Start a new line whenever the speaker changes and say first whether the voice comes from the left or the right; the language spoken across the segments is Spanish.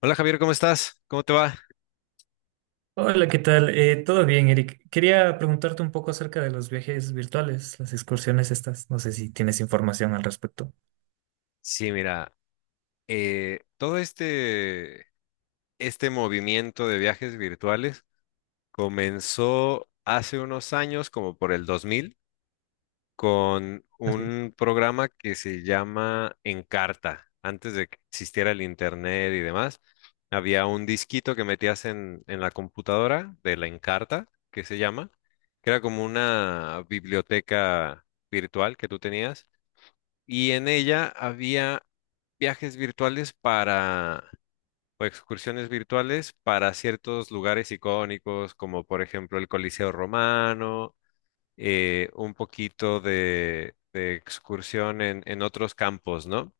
left: Hola Javier, ¿cómo estás? ¿Cómo te va?
right: Hola, ¿qué tal? Todo bien, Eric. Quería preguntarte un poco acerca de los viajes virtuales, las excursiones estas. No sé si tienes información al respecto.
left: Sí, mira, eh, todo este, este movimiento de viajes virtuales comenzó hace unos años, como por el 2000, con
right: Así.
left: un programa que se llama Encarta. Antes de que existiera el internet y demás, había un disquito que metías en la computadora de la Encarta, que se llama, que era como una biblioteca virtual que tú tenías y en ella había viajes virtuales para, o excursiones virtuales para ciertos lugares icónicos, como por ejemplo el Coliseo Romano, un poquito de excursión en otros campos, ¿no?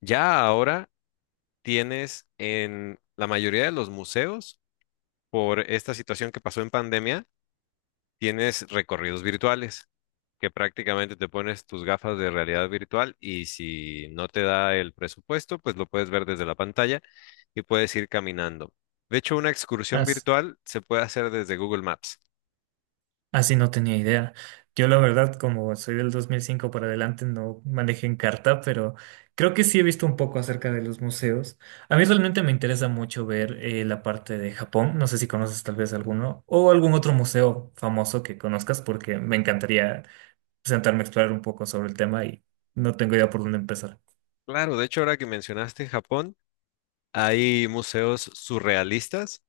left: Ya ahora tienes en la mayoría de los museos, por esta situación que pasó en pandemia, tienes recorridos virtuales, que prácticamente te pones tus gafas de realidad virtual, y si no te da el presupuesto, pues lo puedes ver desde la pantalla y puedes ir caminando. De hecho, una excursión
right: Así,
left: virtual se puede hacer desde Google Maps.
right: así no tenía idea. Yo la verdad, como soy del 2005 para adelante, no manejé en carta, pero creo que sí he visto un poco acerca de los museos. A mí realmente me interesa mucho ver la parte de Japón. No sé si conoces tal vez alguno o algún otro museo famoso que conozcas, porque me encantaría sentarme a explorar un poco sobre el tema y no tengo idea por dónde empezar.
left: Claro, de hecho, ahora que mencionaste Japón, hay museos surrealistas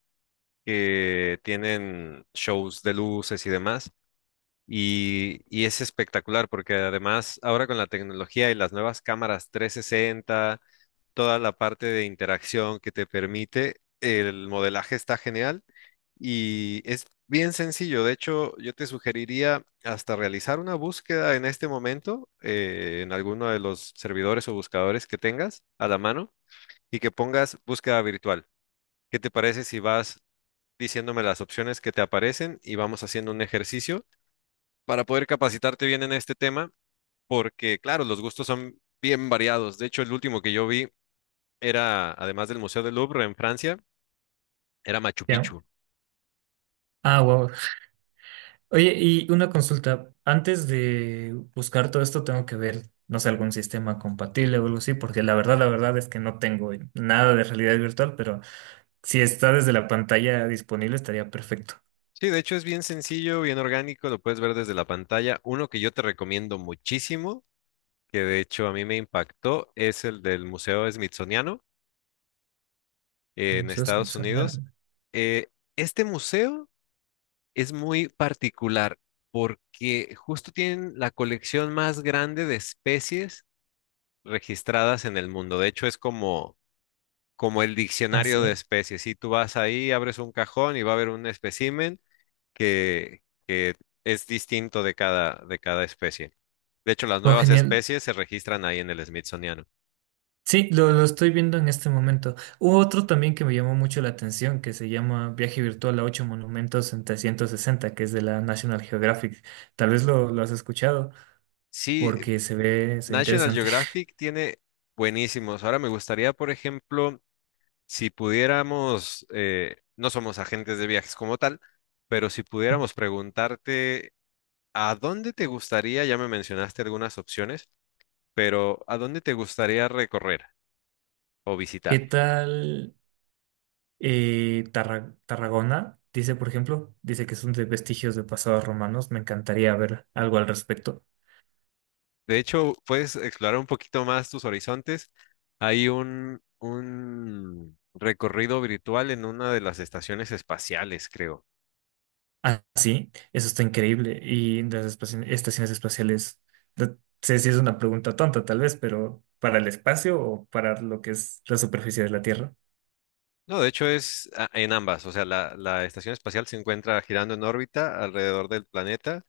left: que tienen shows de luces y demás. Y es espectacular porque además ahora con la tecnología y las nuevas cámaras 360, toda la parte de interacción que te permite. El modelaje está genial y es bien sencillo. De hecho, yo te sugeriría hasta realizar una búsqueda en este momento, en alguno de los servidores o buscadores que tengas a la mano y que pongas búsqueda virtual. ¿Qué te parece si vas diciéndome las opciones que te aparecen y vamos haciendo un ejercicio para poder capacitarte bien en este tema? Porque, claro, los gustos son bien variados. De hecho, el último que yo vi era, además del Museo del Louvre en Francia, era Machu
right: Ya.
left: Picchu.
right: Ah, wow. Oye, y una consulta. Antes de buscar todo esto, tengo que ver, no sé, algún sistema compatible o algo así, porque la verdad es que no tengo nada de realidad virtual, pero si está desde la pantalla disponible, estaría perfecto.
left: Sí, de hecho es bien sencillo, bien orgánico, lo puedes ver desde la pantalla. Uno que yo te recomiendo muchísimo, que de hecho a mí me impactó, es el del Museo Smithsoniano en
right: Museo
left: Estados Unidos.
right: Smithsonian.
left: Eh, este museo es muy particular porque justo tienen la colección más grande de especies registradas en el mundo. De hecho, es como, como el
right: Ah,
left: diccionario de
right: sí.
left: especies. Si tú vas ahí, abres un cajón y va a haber un espécimen que, que es distinto de cada especie. De hecho, las
right: Oh,
left: nuevas
right: genial.
left: especies se registran ahí en el Smithsoniano.
right: Sí, lo estoy viendo en este momento. Hubo otro también que me llamó mucho la atención, que se llama Viaje Virtual a ocho monumentos en 360, que es de la National Geographic. Tal vez lo has escuchado
left: Sí,
right: porque se ve
left: National
right: interesante.
left: Geographic tiene buenísimos. Ahora me gustaría, por ejemplo, si pudiéramos, no somos agentes de viajes como tal, pero si pudiéramos preguntarte, ¿a dónde te gustaría? Ya me mencionaste algunas opciones, pero ¿a dónde te gustaría recorrer o
right: ¿Qué
left: visitar?
right: tal Tarragona? Dice, por ejemplo, dice que son de vestigios de pasados romanos. Me encantaría ver algo al respecto.
left: De hecho, puedes explorar un poquito más tus horizontes. Hay un recorrido virtual en una de las estaciones espaciales, creo.
right: Ah, sí, eso está increíble. Y las estaciones espaciales, no sé si es una pregunta tonta tal vez, pero ¿para el espacio o para lo que es la superficie de la Tierra?
left: No, de hecho es en ambas. O sea, la estación espacial se encuentra girando en órbita alrededor del planeta,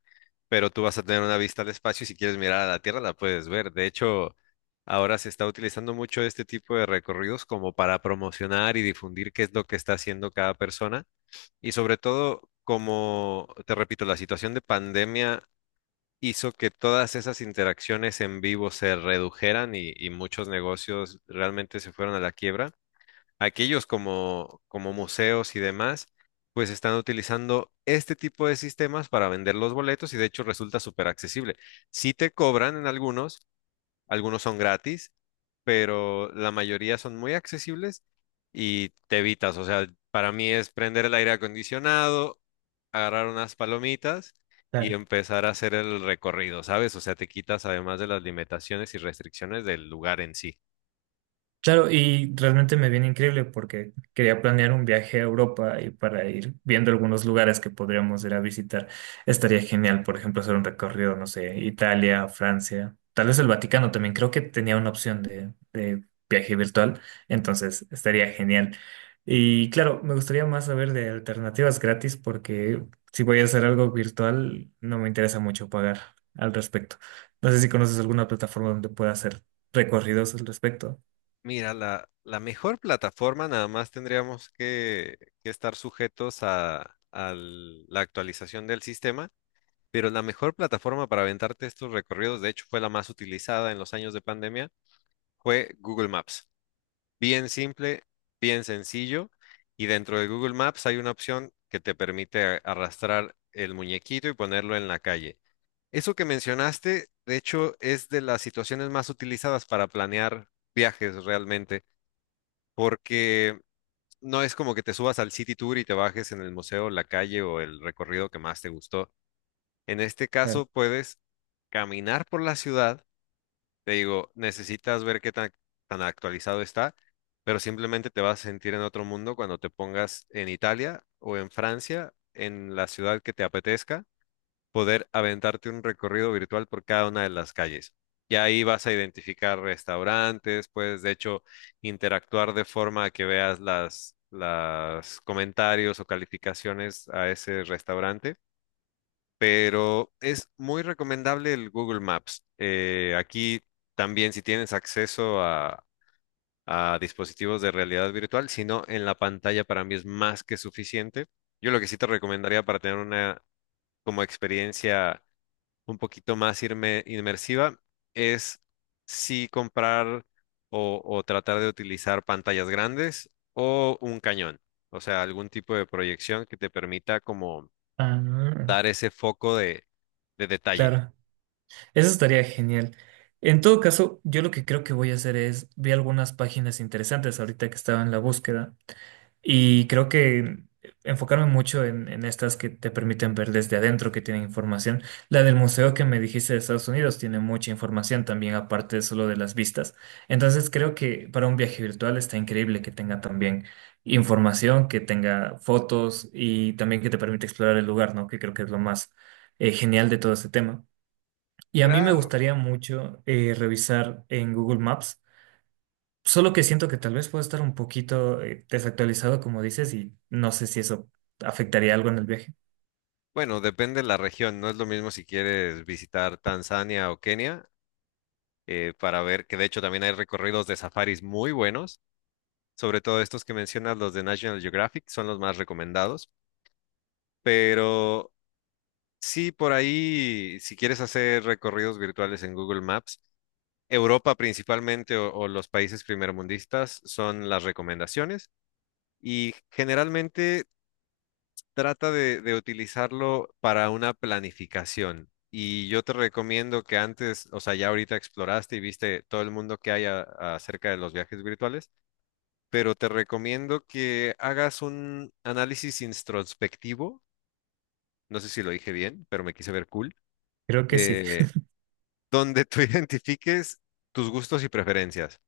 left: pero tú vas a tener una vista al espacio y si quieres mirar a la Tierra la puedes ver. De hecho, ahora se está utilizando mucho este tipo de recorridos como para promocionar y difundir qué es lo que está haciendo cada persona. Y sobre todo, como te repito, la situación de pandemia hizo que todas esas interacciones en vivo se redujeran y muchos negocios realmente se fueron a la quiebra. Aquellos como, como museos y demás, pues están utilizando este tipo de sistemas para vender los boletos y de hecho resulta súper accesible. Sí te cobran en algunos, algunos son gratis, pero la mayoría son muy accesibles y te evitas. O sea, para mí es prender el aire acondicionado, agarrar unas palomitas y empezar a hacer el recorrido, ¿sabes? O sea, te quitas además de las limitaciones y restricciones del lugar en sí.
right: Claro, y realmente me viene increíble porque quería planear un viaje a Europa y para ir viendo algunos lugares que podríamos ir a visitar. Estaría genial, por ejemplo, hacer un recorrido, no sé, Italia, Francia, tal vez el Vaticano también. Creo que tenía una opción de viaje virtual, entonces estaría genial. Y claro, me gustaría más saber de alternativas gratis porque si voy a hacer algo virtual, no me interesa mucho pagar al respecto. No sé si conoces alguna plataforma donde pueda hacer recorridos al respecto.
left: Mira, la mejor plataforma nada más tendríamos que estar sujetos a la actualización del sistema, pero la mejor plataforma para aventarte estos recorridos, de hecho fue la más utilizada en los años de pandemia, fue Google Maps. Bien simple, bien sencillo. Y dentro de Google Maps hay una opción que te permite arrastrar el muñequito y ponerlo en la calle. Eso que mencionaste, de hecho, es de las situaciones más utilizadas para planear viajes realmente, porque no es como que te subas al City Tour y te bajes en el museo, la calle o el recorrido que más te gustó. En este caso, puedes caminar por la ciudad. Te digo, necesitas ver qué tan actualizado está, pero simplemente te vas a sentir en otro mundo cuando te pongas en Italia o en Francia, en la ciudad que te apetezca, poder aventarte un recorrido virtual por cada una de las calles. Y ahí vas a identificar restaurantes, puedes de hecho interactuar de forma que veas las comentarios o calificaciones a ese restaurante, pero es muy recomendable el Google Maps. Aquí también si tienes acceso a dispositivos de realidad virtual, si no, en la pantalla para mí es más que suficiente. Yo lo que sí te recomendaría para tener una como experiencia un poquito más inmersiva es sí comprar o tratar de utilizar pantallas grandes o un cañón, o sea, algún tipo de proyección que te permita como
right: Ah,
left: dar ese foco de detalle.
right: claro, eso estaría genial. En todo caso, yo lo que creo que voy a hacer es, vi algunas páginas interesantes ahorita que estaba en la búsqueda y creo que enfocarme mucho en estas que te permiten ver desde adentro, que tienen información. La del museo que me dijiste de Estados Unidos tiene mucha información también, aparte solo de las vistas. Entonces creo que para un viaje virtual está increíble que tenga también información, que tenga fotos y también que te permite explorar el lugar, ¿no? Que creo que es lo más genial de todo este tema. Y a mí me
left: Claro.
right: gustaría mucho revisar en Google Maps. Solo que siento que tal vez puedo estar un poquito desactualizado, como dices, y no sé si eso afectaría algo en el viaje.
left: Bueno, depende de la región. No es lo mismo si quieres visitar Tanzania o Kenia, para ver que de hecho también hay recorridos de safaris muy buenos. Sobre todo estos que mencionas, los de National Geographic, son los más recomendados. Pero sí, por ahí, si quieres hacer recorridos virtuales en Google Maps, Europa principalmente o los países primermundistas son las recomendaciones. Y generalmente trata de utilizarlo para una planificación. Y yo te recomiendo que antes, o sea, ya ahorita exploraste y viste todo el mundo que hay acerca de los viajes virtuales, pero te recomiendo que hagas un análisis introspectivo, no sé si lo dije bien, pero me quise ver cool,
right: Creo que sí.
left: eh, donde tú identifiques tus gustos y preferencias.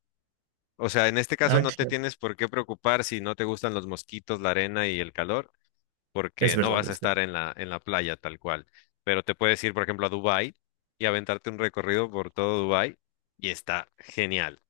left: O sea, en este caso
right: Ah,
left: no te
right: claro.
left: tienes por qué preocupar si no te gustan los mosquitos, la arena y el calor,
right: Es
left: porque no
right: verdad,
left: vas a
right: es verdad.
left: estar en la playa tal cual. Pero te puedes ir, por ejemplo, a Dubái y aventarte un recorrido por todo Dubái y está genial.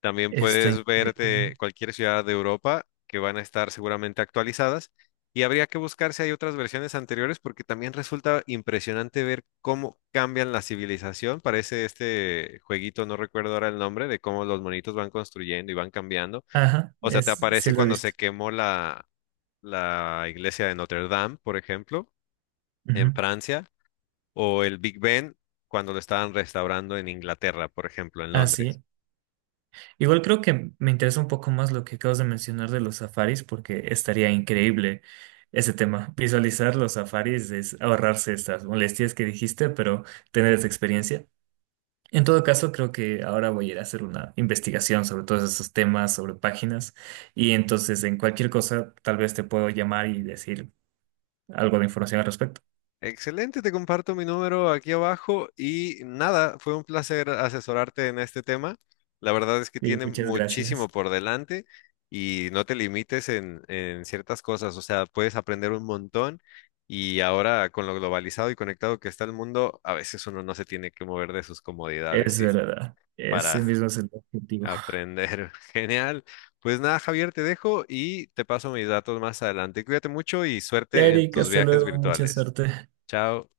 left: También
right: Está
left: puedes
right: increíble.
left: verte cualquier ciudad de Europa que van a estar seguramente actualizadas, y habría que buscar si hay otras versiones anteriores porque también resulta impresionante ver cómo cambian la civilización. Parece este jueguito, no recuerdo ahora el nombre, de cómo los monitos van construyendo y van cambiando.
right: Ajá,
left: O sea, te
right: es, sí
left: aparece
right: lo he
left: cuando se
right: visto.
left: quemó la iglesia de Notre Dame, por ejemplo, en
right: Ujú.
left: Francia, o el Big Ben cuando lo estaban restaurando en Inglaterra, por ejemplo, en
right: Ah,
left: Londres.
right: sí. Igual creo que me interesa un poco más lo que acabas de mencionar de los safaris, porque estaría increíble ese tema. Visualizar los safaris es ahorrarse estas molestias que dijiste, pero tener esa experiencia. En todo caso, creo que ahora voy a ir a hacer una investigación sobre todos esos temas, sobre páginas, y entonces en cualquier cosa tal vez te puedo llamar y decir algo de información al respecto.
left: Excelente, te comparto mi número aquí abajo y nada, fue un placer asesorarte en este tema. La verdad es que
right: Y
left: tiene
right: muchas
left: muchísimo
right: gracias.
left: por delante y no te limites en ciertas cosas, o sea, puedes aprender un montón. Y ahora con lo globalizado y conectado que está el mundo, a veces uno no se tiene que mover de sus comodidades
right: Es
left: y
right: verdad, ese
left: para
right: mismo es el objetivo.
left: aprender. Genial. Pues nada, Javier, te dejo y te paso mis datos más adelante. Cuídate mucho y suerte en
right: Erika,
left: tus
right: hasta
left: viajes
right: luego, mucha
left: virtuales.
right: suerte.
left: Chao.